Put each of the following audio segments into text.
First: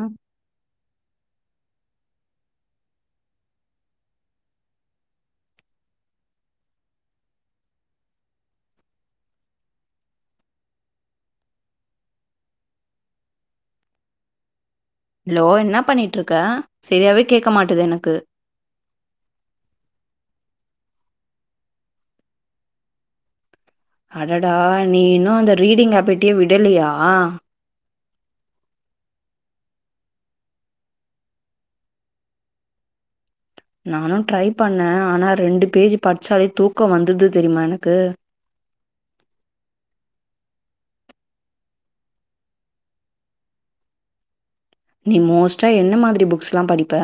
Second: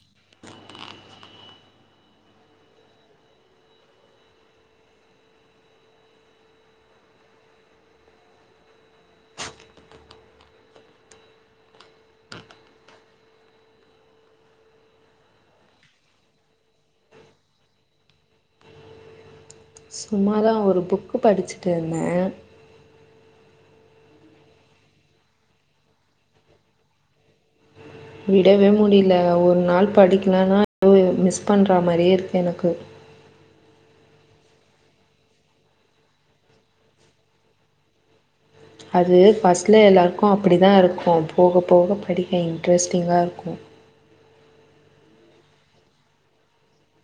ம் ஹலோ என்ன பண்ணிட்டு இருக்க சரியாவே கேக்க மாட்டுது எனக்கு சும்மாரா ஒரு ஃபுக் படிச்சுட் இருந்த அடடா நீ இன்னு அந்த ரீடிங் ஹாபிட்யே விடலியா விடவே முடியல ஒரு நாள் படிக்கலன்னா ஒ மிஸ் பண்றா மாரியே இருக்கு எனக்கு நானு ட்ரை பண்ண ஆனா ரெண்டு பேஜ் படிச்சாலே தூக்கோ வந்துது தெர்மா எனக்கு அது ஃபஸ்ட்ல எல்லார்க்கு அப்டி தா இருக்கு போகப்போக படிக்க இன்ட்ரெஸ்டிங்கா இருக்கு நீ மோஸ்டா என்ன மாத்ரி ஃபுக்ஸ்லா படிப்ப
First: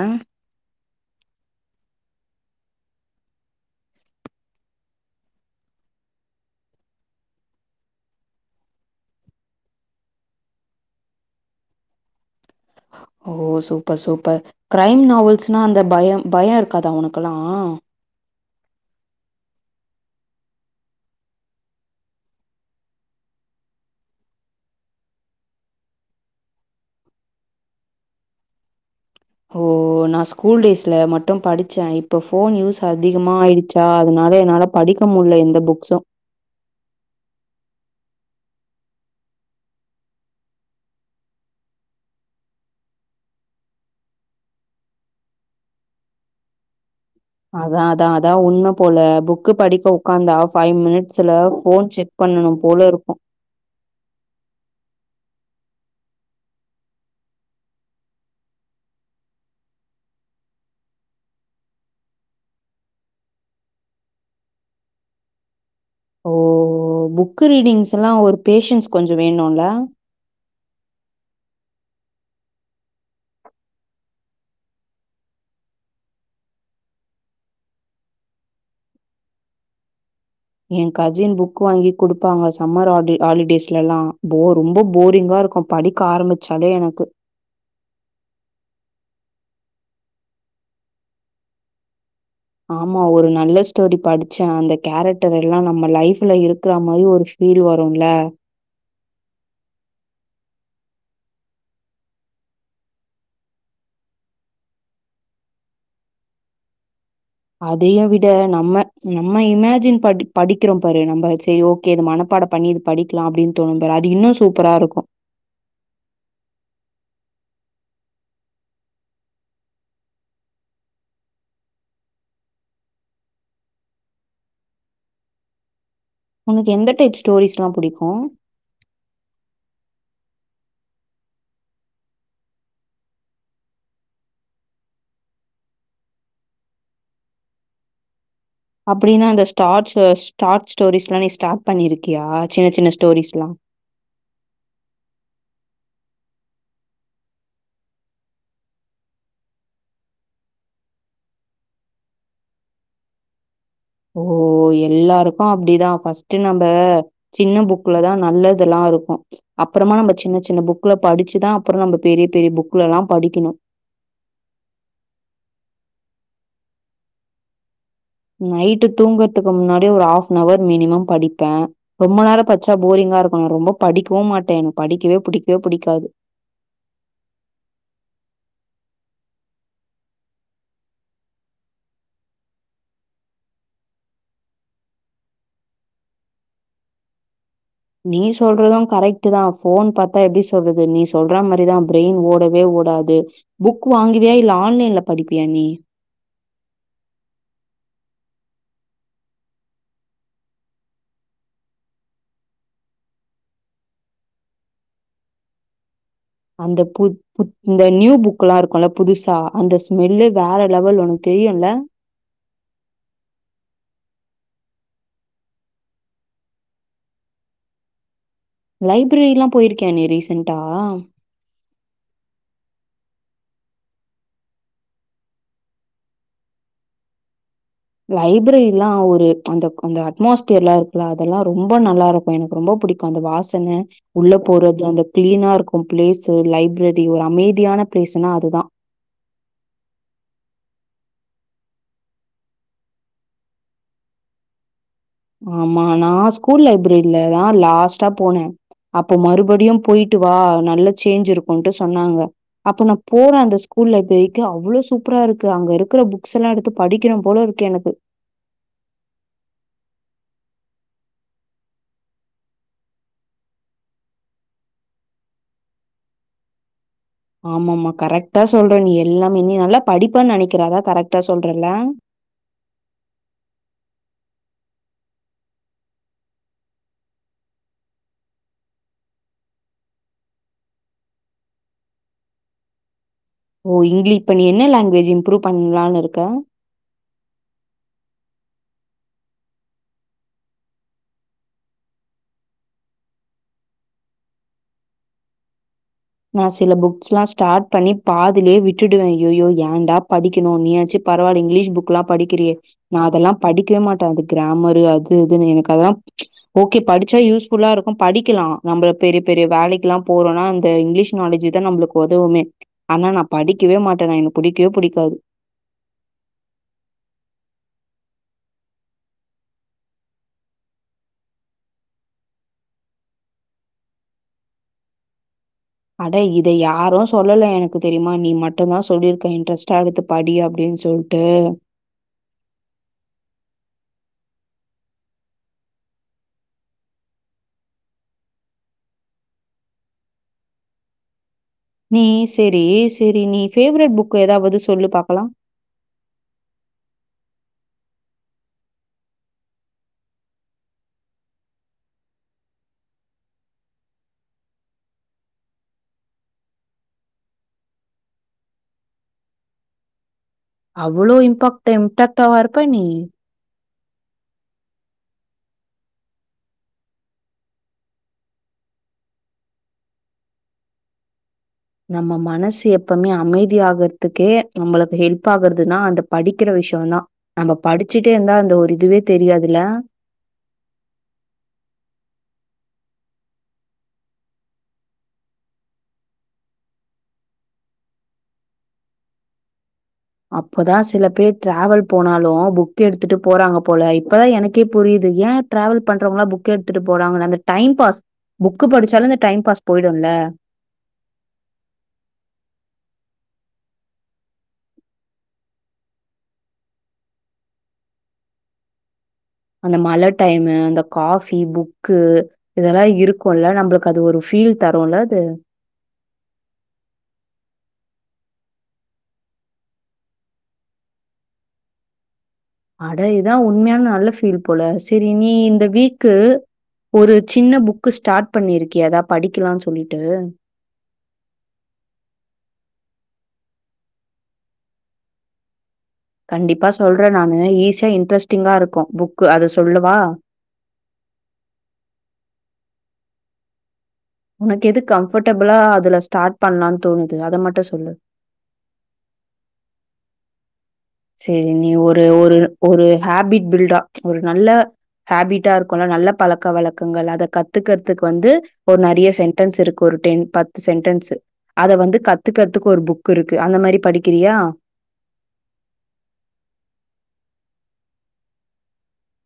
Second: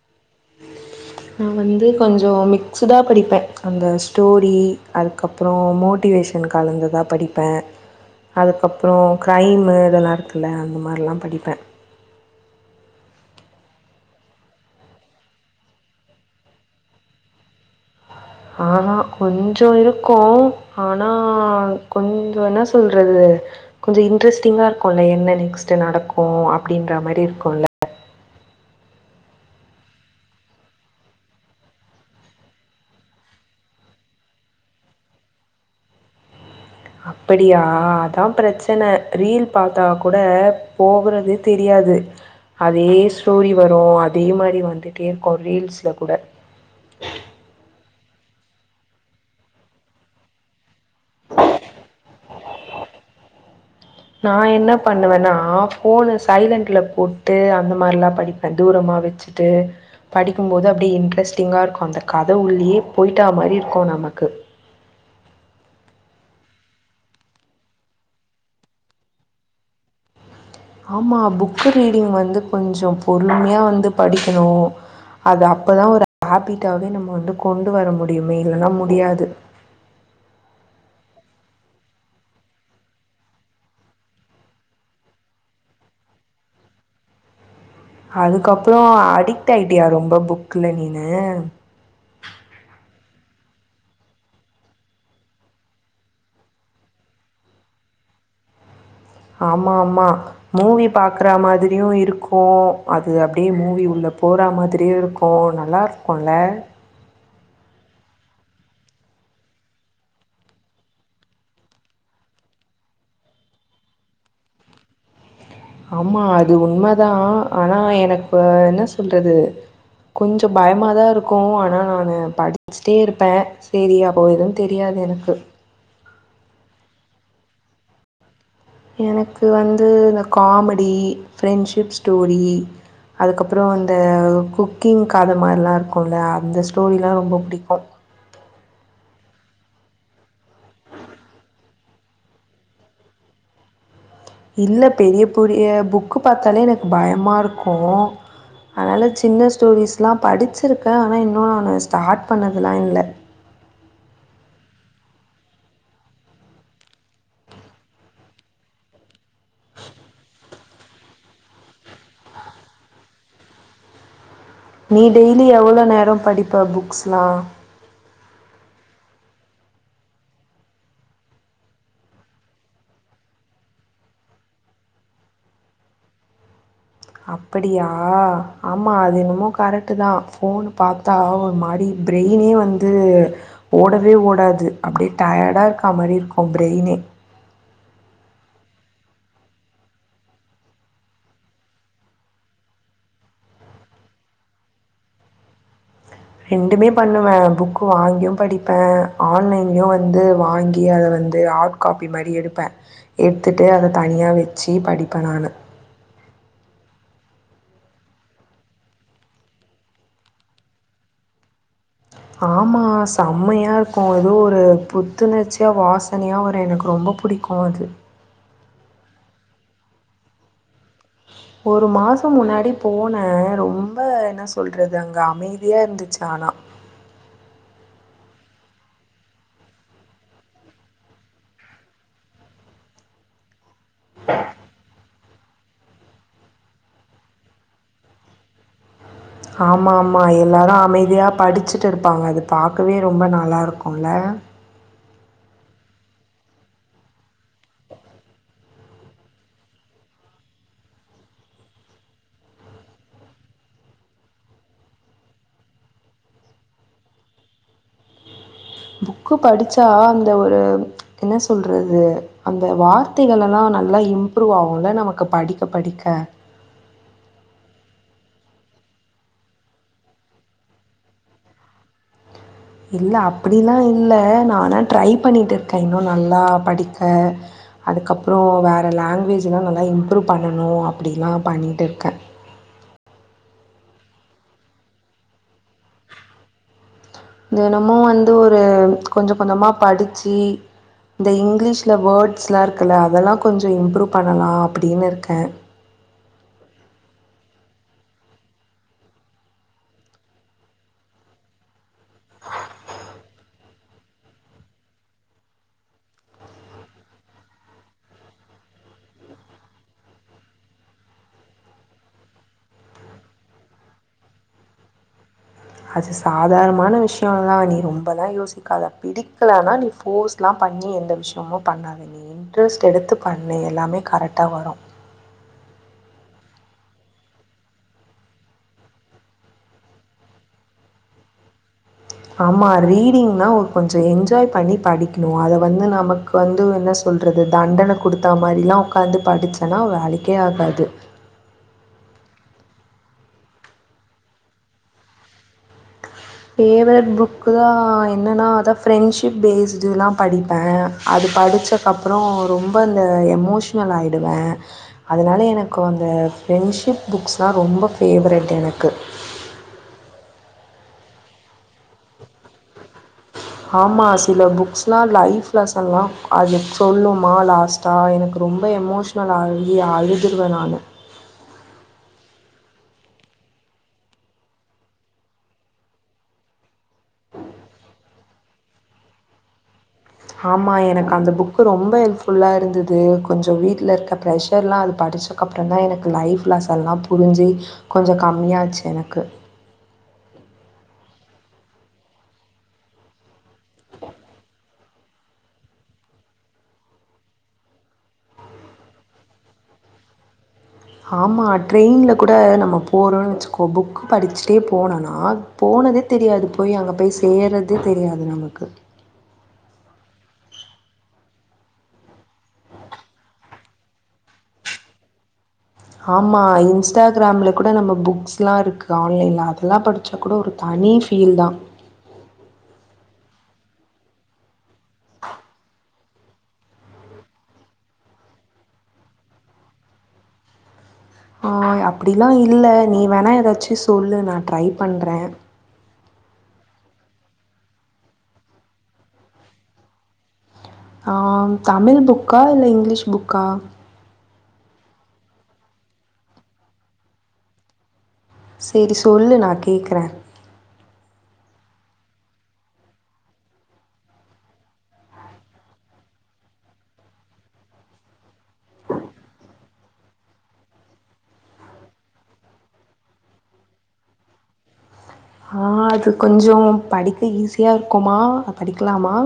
நா வந்து கொஞ்சோ மிக்ஸ்டா படிப்பே அந்த ஸ்டோரி அதுக்கப்புறோ மோட்டிவேஷன் கலந்துதா படிப்பே அதுக்கப்புறோ க்ரைமு இதெல்லாம் இருக்குல்ல அந்த மாரிலா படிப்பே ஓ சூப்பர் சூப்பர் கிரைம் நாவல்ஸ்னா அந்த பயம் பயம் இருக்காதா உனக்கெல்லா ஆஹா கொஞ்ச இருக்கும் ஆனா கொஞ்ச என்ன சொல்றது கொஞ்சம் இன்ட்ரெஸ்டிங்கா இருக்கும்ல என்ன நெக்ஸ்ட் நடக்கும் அப்டின்ற மாரி இருக்கும்ல்ல ஓ நான் ஸ்கூல் டேஸ்ல மட்டும் படிச்சேன் இப்ப ஃபோன் யூஸ் அதிகமா ஆயிடுச்சா அதனால என்னால படிக்க முடியல எந்த புக்ஸும் அப்படியா அதான் பிரச்சனை ரீல் பார்த்தா கூட போகிறது தெரியாது அதே ஸ்டோரி வரும் அதே மாரி வந்துட்டே இருக்கோ ரீல்ஸ்ல கூட அதான் அதான் அதான் உண்மை போல புக்கு படிக்க உக்காந்தா ஃபைவ் மினிட்ஸ்ல ஃபோன் செக் பண்ணணும் போல இருக்கும் நான் என்ன பண்ணுவேன்னா ஃபோனு சைலன்ட்ல போட்டு அந்த மாரிலா படிப்பேன் தூரமா வச்சுட்டு படிக்கும்போது அப்டியே இன்ட்ரெஸ்டிங்கா இருக்கும் அந்த கத உள்ளயே போயிட்டா மாரி இருக்கும் நமக்கு ஓ புக் ரீடிங்ஸ்லாம் ஒரு பேஷன்ஸ் கொஞ்சம் வேணும்ல ஆமா புக் ரீடிங் வந்து கொஞ்ச பொறுமையா வந்து படிக்கணும் அது அப்பதான் ஒரு ஹேபிட்டாவே நம்ம வந்து கொண்டு வர முடியுமே இல்லன்னா முடியாது என் கசின் புக் வாங்கி குடுப்பாங்க சம்மர் ஹாலி ஹாலிடேஸ்லலாம் போர் ரொம்ப போரிங்கா இருக்கும் படிக்க ஆரம்பிச்சாலே எனக்கு அதுக்கப்புறம் அடிக்ட் ஆயிட்டியா ரொம்ப புக்ல நீனு ஆமா ஒரு நல்ல ஸ்டோரி படிச்சேன் அந்த கேரக்டர் எல்லாம் நம்ம லைஃப்ல இருக்குற மாரி ஒரு ஃபீல் வரும்ல ஆமா ஆமா மூவி பாக்குற மாதிரியும் இருக்கும் அது அப்டியே மூவி உள்ள போற மாதிரியும் இருக்கும் நல்லா இருக்கும்ல அதையும் விட நம்ம நம்ம இமேஜின் படி படிக்கிறோம் பாரு நம்ம சேரி ஓகே இது மனப்பாட பண்ணி இது படிக்கலாம் அப்டின்னு தோணும் பாரு அது இன்னும் சூப்பரா இருக்கு ஆமா அது உண்மதான் ஆனா எனக்கு என்ன சொல்றது கொஞ்ச பயமாதான் இருக்கு ஆனா நான் படிச்சிட்டே இருப்பேன் சேரி அப்போ எதுவும் தெரியாது எனக்கு உனக்கு எந்த டைப் ஸ்டோரிஸ்லாம் புடிக்கும் எனக்கு வந்து இந்த காமெடி ஃப்ரெண்ட்ஷிப் ஸ்டோரி அதுக்கப்புறோ அந்த குக்கிங் கத மாரிலாம் இருக்குல அந்த ஸ்டோரிலாம் ரொம்ப புடிக்கு அப்டின்னா அந்த ஸ்டாச் ஸ்டார்ட்ச் ஸ்டோரிஸ் எல்லாம் நீ ஸ்டார்ட் பண்ணிருக்கியா சின்ன சின்ன ஸ்டோரிஸ்லாம் இல்ல பெரிய பெரிய புக்கு பாத்தாலே எனக்கு பயமா இருக்கு அதனால சின்ன ஸ்டோரிஸ்லாம் படிச்சிருக்கேன் ஆனா இன்னும் நான் ஸ்டார்ட் பண்ணதுல்லா இல்ல ஓ எல்லாருக்கு அப்டிதான் ஃபஸ்ட்டு நம்ப சின்ன புக்லதான் நல்லதெல்லா இருக்கும் அப்புறமா நம்ம சின்ன சின்ன புக்ல படிச்சுதான் அப்புறம் நம்ம பெரிய பெரிய புக்லலாம் படிக்கணும் நீ டெய்லி எவ்ளோ நேரம் படிப்ப புக்ஸ்லாம் நைட்டு தூங்குறதுக்கு முன்னாடி ஒரு ஹாஃப்னவர் மினிமம் படிப்பேன் ரொம்ப நேர பச்சா போரிங்கா இருக்கு நான் ரொம்ப படிக்கவும் மாட்டேன் எனக்கு படிக்கவே புடிக்கவே புடிக்காது அப்படியா ஆமா அது என்னமோ கரெக்ட்டு தான் ஃபோன் பாத்தா ஒரு மாரி பிரெய்னே வந்து ஓடவே ஓடாது அப்டியே டயர்டா இருக்கா மாரி இருக்கும் பிரெய்னே நீ சொல்றதும் கரெக்ட்டு தான் ஃபோன் பாத்தா எப்டி சொல்றது நீ சொல்ற மாரிதான் பிரெயின் ஓடவே ஓடாது புக் வாங்குவியா இல்ல ஆன்லைன்ல படிப்பியா நீ ரெண்டுமே பண்ணுவேன் புக்கு வாங்கியும் படிப்பேன் ஆன்லைன்லயும் வந்து வாங்கி அத வந்து ஹாட் காப்பி மாரி எடுப்பேன் எட்த்துட்டு அதை தனியா வச்சு படிப்பேன் நானு அந்த பு பு இந்த நியூ புக்லாம் இருக்கும்ல்ல புதுசா அந்த ஸ்மெல்லே வேற லெவல் ஒண்ணு தெரியும்ல ஆமா செம்மையா இருக்கும் எதோரு புத்துணர்ச்சியா வாசனையா வரும் எனக்கு ரொம்ப புடிக்கும் அது லைப்ரெரி எல்லாம் போயிருக்கய நீ ரீசென்டா ஒரு மாசம் முன்னாடி போன ரொம்ப என்ன சொல்றது அங்க அமைதியா இருந்துச்சு ஆனா லைப்ரெரிலாம் ஒரு அந்த அந்த அட்மாஸ்பியர்லாம் இருக்குல்ல அதெல்லாம் ரொம்ப நல்லா இருக்கும் எனக்கு ரொம்ப பிடிக்கும் அந்த வாசன உள்ள போறது அந்த கிளீனா இருக்கு பிளேஸ்சு லைப்ரெரி ஒரு அமைதியான பிளேஸ்ன்னா அதுதான் ஆமா ஆமா எல்லாரும் அமைதியா படிச்சுட்டு இருப்பாங்க அது பாக்கவே ரொம்ப நல்லா இருக்குல ஆமா நான் ஸ்கூல் லைப்ரெரில தான் லாஸ்ட்டா போனேன் அப்ப மறுபடியும் போயிட்டு வா நல்ல சேஞ்ச் இருக்கும்ட்டு சொன்னாங்க அப்ப நான் போறேன் அந்த ஸ்கூல் லைப்ரெரிக்கு அவ்ளோ சூப்பரா இருக்கு அங்க இருக்கிற புக்ஸ்லாம் எடுத்து படிக்கனும் போல இருக்கு எனக்கு புக்கு படிச்சா அந்த ஒரு என்ன சொல்றது அந்த வார்த்தைகளெல்லாம் நல்லா இம்ப்ரூவ் ஆவும்ல நமக்கு படிக்க படிக்க ஆம ஆமா கரெக்டா சொல்ற நீ எல்லாமே நல்லா படிப்பன்னு நினைக்கிற அதா கரெக்டா சொல்றல இல்ல அப்டிலாம் இல்ல நானா ட்ரை பண்ணிட்டு இருக்கேன் இன்னும் நல்லா படிக்க அதுக்கப்புறோ வேற லாங்குவேஜ்லாம் நல்லா இம்ப்ரூவ் பண்ணணும் அப்டிலாம் பண்ணிட்டு இருக்கேன் ஓ இங்கீலீஸ் இப்ப நீ என்ன லாங்குவேஜ் இம்ப்ரூவ் பண்ணலாம்னு இருக்க தினமும் வந்து ஒரு கொஞ்ச கொஞ்சமா படிச்சு இந்த இங்கிலீஷ்ல வேர்ட்ஸ்லாம் இருக்குல்ல அதெல்லாம் கொஞ்சம் இம்ப்ரூவ் பண்ணலாம் அப்படின்னு இருக்கே நான் சில புக்ஸ்லாம் ஸ்டார்ட் பண்ணி பாதிலயே விட்டுடுவேன் அயயோ ஏன்டா படிக்கணும் நீயாச்சும் பரவால்ல இங்கிலீஷ் புக் எல்லாம் படிக்கிறியே நான் அதெல்லாம் படிக்கவே மாட்டேன் அது கிராமரு அது இதுன்னு எனக்கு அதெல்லாம் ஓகே படிச்சா யூஸ்ஃபுல்லா இருக்கும் படிக்கலாம் நம்ப பெரிய பெரிய வேலைக்குல்லாம் போறோன இங்கிலீஷ் நாலேஜ் தான் நம்மளுக்கு உதவுமே ஆனா நான் படிக்கவே மாட்டேனே எனக்கு புடிக்கவே புடிக்காது அது சாதாரணமான விஷயம் தான் நீ ரொம்பல்லாம் யோசிக்காத பிடிக்கலனா நீ ஃபோர்ஸ்லாம் பண்ணி எந்த விஷயமும் பண்ணாத நீ இன்ட்ரெஸ்ட் எடுத்து பண்ண எல்லாமே கரெக்டா வரும் அட இத யாரும் சொல்லல எனக்கு தெரியுமா நீ மட்டும் தான் சொல்லியிருக்க இன்ட்ரெஸ்ட்டா எடுத்து படி அப்டின் சொல்ட்டு ஆமா ரீடிங்னா கொஞ்சம் என்ஜாய் பண்ணி படிக்கணும் அத வந்து நமக்கு வந்து என்ன சொல்றது தண்டன கொடுத்தா மாரி எல்லாம் உக்காந்து படிச்சேன்னா வேலைக்கே ஆகாது நீ சேரி சேரி நீ ஃபேவேரெட் புக் ஏதாவது சொல்லு பாக்கலா ஃபேவேரெட் புக்கு தான் என்னன்னா அதான் ஃப்ரெண்ட்ஷிப் பேஸ்ட்ல்லாம் படிப்பேன் அது படிச்சக்கப்புறோ ரொம்ப அந்த எமோஷ்னல் ஆயிடுவே அதனால எனக்கும் அந்த ஃப்ரெண்ட்ஷிப் புக்ஸ்ல்லாம் ரொம்ப ஃபேவேரெட் எனக்கு அவ்ளோ இம்பாக்ட் இம்பாக்டவா இருப்ப நீ ஆமா சில புக்ஸ்ல்லாம் லைஃப் லெசன்லாம் அது சொல்லுமா லாஸ்ட்டா எனக்கு ரொம்ப எமோஷ்னல் ஆகி அழுதுருவேன் நானு நம்ம மனசு எப்பவுமே அமைதியா ஆகறதுக்கே நம்மளுக்கு ஹெல்ப் ஆகுறதுன்னா அந்த படிக்கிற விஷயம்தான் நம்ம படிச்சுட்டே இருந்தா அந்த ஒரு இதுவே தெரியாதுல்லே ஆமா எனக்கு அந்த புக்கு ரொம்ப ஹெல்ப்ஃபுல்லா இருந்தது கொஞ்சம் வீட்டுல இருக்க ப்ரெஷர் எல்லா அது படிச்சதுக்கு அப்புறம் தான் எனக்கு லைஃப்லே எல்லாம் புரிஞ்சு கொஞ்சம் கம்மியாச்சு எனக்கு அப்பதான் சில பேர் டிராவல் போனாலும் புக் எடுத்துட்டு போறாங்க போல இப்பதான் எனக்கே புரியுது ஏன் டிராவல் பண்றவங்கெல்லாம் புக்க எடுத்துட்டு போறாங்கன்னு அந்த டைம் பாஸ் புக்கு படிச்சாலும் இந்த டைம் பாஸ் போயிடும்ல ஆமா ட்ரெயின்ல கூட நம்ம போறோம்ன்னு வச்சுக்கோ புக்கு படிச்சுட்டே போனோம்னா போனதே தெரியாது போய் அங்க போய் சேர்றதே தெரியாது நமக்கு அந்த மழ டைமு அந்த காபி புக்கு இதெல்லாம் இருக்குமல்ல நம்மளுக்கு அது ஒரு ஃபீல் தரும்ல அது ஆமா இன்ஸ்டாகிராம்ல கூட நம்ம புக்ஸ் எல்லா இருக்கு ஆன்லைன்ல அதெல்லாம் படிச்சா கூட ஒரு தனி ஃபீலிங் தான் அட இதான் உண்மையான நல்ல ஃபீல் போல சேரி நீ இந்த வீக்கு ஒரு சின்ன புக்கு ஸ்டார்ட் பண்ணிருக்கியா ஏதா படிக்கலாம்னு சொல்லிட்டு ஆஹ் அப்படியெலாம் இல்லே நீ வேணா ஏதாச்சு சொல்லு நான் ட்ரை பண்றேன் கண்டிப்பா சொல்றேன் நானு ஈஸியா இன்ட்ரெஸ்ட்டிங்கா இருக்கும் புக்கு அத சொல்லவா ஆஹ் தமிழ் புக்கா இல்ல இங்கிலீஷ் புக்கா உனக்கு எது கம்ஃபர்டபிளா அதுல ஸ்டார்ட் பண்ணலாம்னு தோணுது அதை மட்டும் சொல்லு சேரி சொல்லு நான் கேக்குறேன் சேரி நீ ஒரு ஒரு ஒரு ஹேபிட் பில்டா ஒரு நல்ல ஹேபிட்டா இருக்கும்ல்ல நல்ல பழக்க வழக்கங்கள் அத கத்துக்கறதுக்கு வந்து ஒரு நிறைய சென்டன்ஸ் இருக்கு ஒரு டென் பத்து சென்டன்ஸ்சு அத வந்து கத்துக்கறதுக்கு ஒரு புக் இருக்கு அந்த மாதிரி படிக்கிறியா ஆஹ் அது கொஞ்சோ படிக்க ஈஸியா இருக்குமா படிக்குலாமா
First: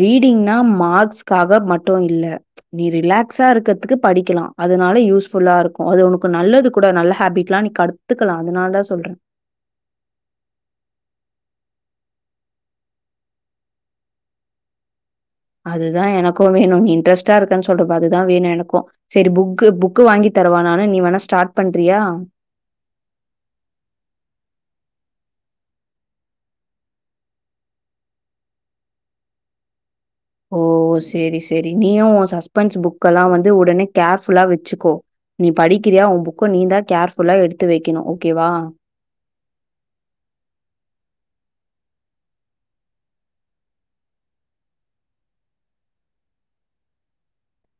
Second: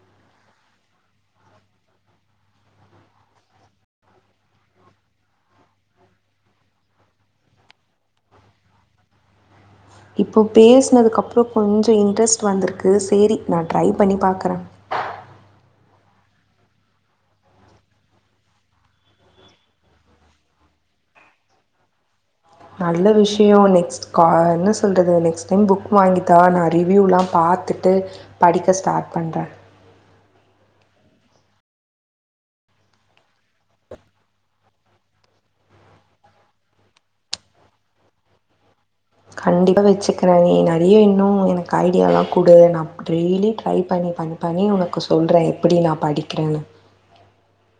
ரீடிங்னா மார்க்ஸ்க்காக மட்டும் இல்லே நீ ரிலாக்ஸா இருக்கிறதுக்கு படிக்கலாம் அதனால யூஸ்ஃபுல்லா இருக்கும் அது உனக்கு நல்லது கூட நல்ல ஹேபிட் எல்லாம் நீ கத்துக்கலாம் அதனால தான் சொல்றன் இப்போ பேசனதுக்கு அப்புறோம் கொஞ்சம் இன்ட்ரெஸ்ட் வந்திருக்கு சேரி நான் ட்ரை பண்ணி பாக்குறேன் அதுதான் எனக்கும் வேணும் நீ இன்ட்ரெஸ்டா இருக்கேன்னு சொல்ற பாரு அதுதான் வேணும் எனக்கும் சேரி புக் புக்கு வாங்கி தரவா நானு நீ வேணா ஸ்டார்ட் பண்றியா நல்ல விஷயம் நெக்ஸ்ட் கா என்ன சொல்றது நெக்ஸ்ட் டைம் புக் வாங்கிதா நான் ரிவ்யூயெலா பார்த்துட்டு படிக்க ஸ்டார்ட் பண்றேன் ஓ சேரி சேரி நீயும் உன் சஸ்பென்ஸ் புக் எல்லாம் வந்து உடனே கேர்ஃபுல்லா வச்சுக்கோ நீ படிக்கிறியா உன் புக்க நீ தான் கேர்ஃபுல்லா எடுத்து வைக்கணும் ஓகேவா கண்டிப்பா வச்சுக்கிறேன் நிறைய இன்னும் எனக்கு ஐடியா எல்லாம் குடு நான் டெய்லி ட்ரை பண்ணி பண்ணி பண்ணி உனக்கு சொல்றேன் எப்படி நான் படிக்கிறேன்னு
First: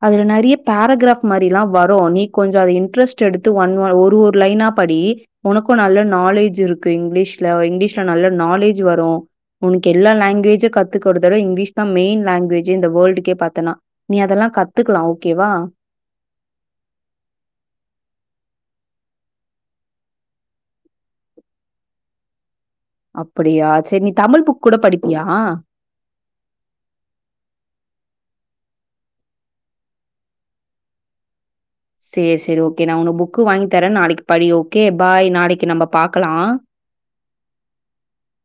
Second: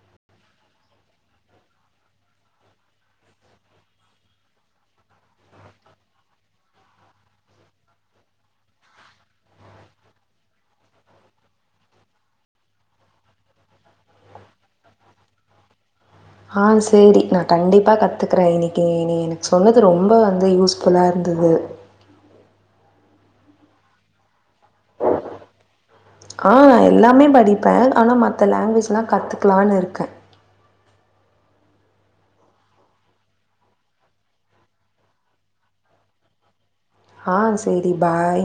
அதுல நிறைய பேராகிராப் மாரியெலா வரும் நீ கொஞ்சோம் அத இன்ட்ரெஸ்ட் எடுத்து ஒன் ஒரு லைனா படி உனக்கு நல்ல நாலேஜ் இருக்கு இங்கிலீஷ்ல இங்கிலீஷ்ல நல்ல நாலேஜ் வரும் உனக்கு எல்லா லாங்குவேஜ் கத்துக்கறத விட இங்கிலீஷ் தான் மெயின் லாங்குவேஜ் இந்த வேர்ல்டுக்கே பார்த்தேனா நீ அதெல்லாம் கத் கத்துக்கலாம் ஓகேவா ஆஹ் சேரிக்கா நான் கண்டிப்பா கத்துக்குறேன் இன்னைக்கு நீஎனக்கு சொன்னது ரொம்ப வந்து யூஸ்புல்லா இருந்தது அப்படியா சேரி நீ தமிழ் புக் கூட படிப்பியா? ஆஹ் எல்லாமே படிப்பேன் ஆனா மத் த லாங்குவேஜ்லா கத்துக்கலான்னு இருக்கேன் சேரி சேரி ஓகே நான் உனக்கு புக்கு வாங்கி தரேன் நாளைக்கு படி ஓகே பை நாளைக்கு நம்ம பாக்கலாம் ஆஹ் சேரி பை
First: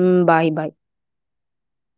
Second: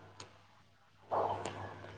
உம் பை பை [inaudible]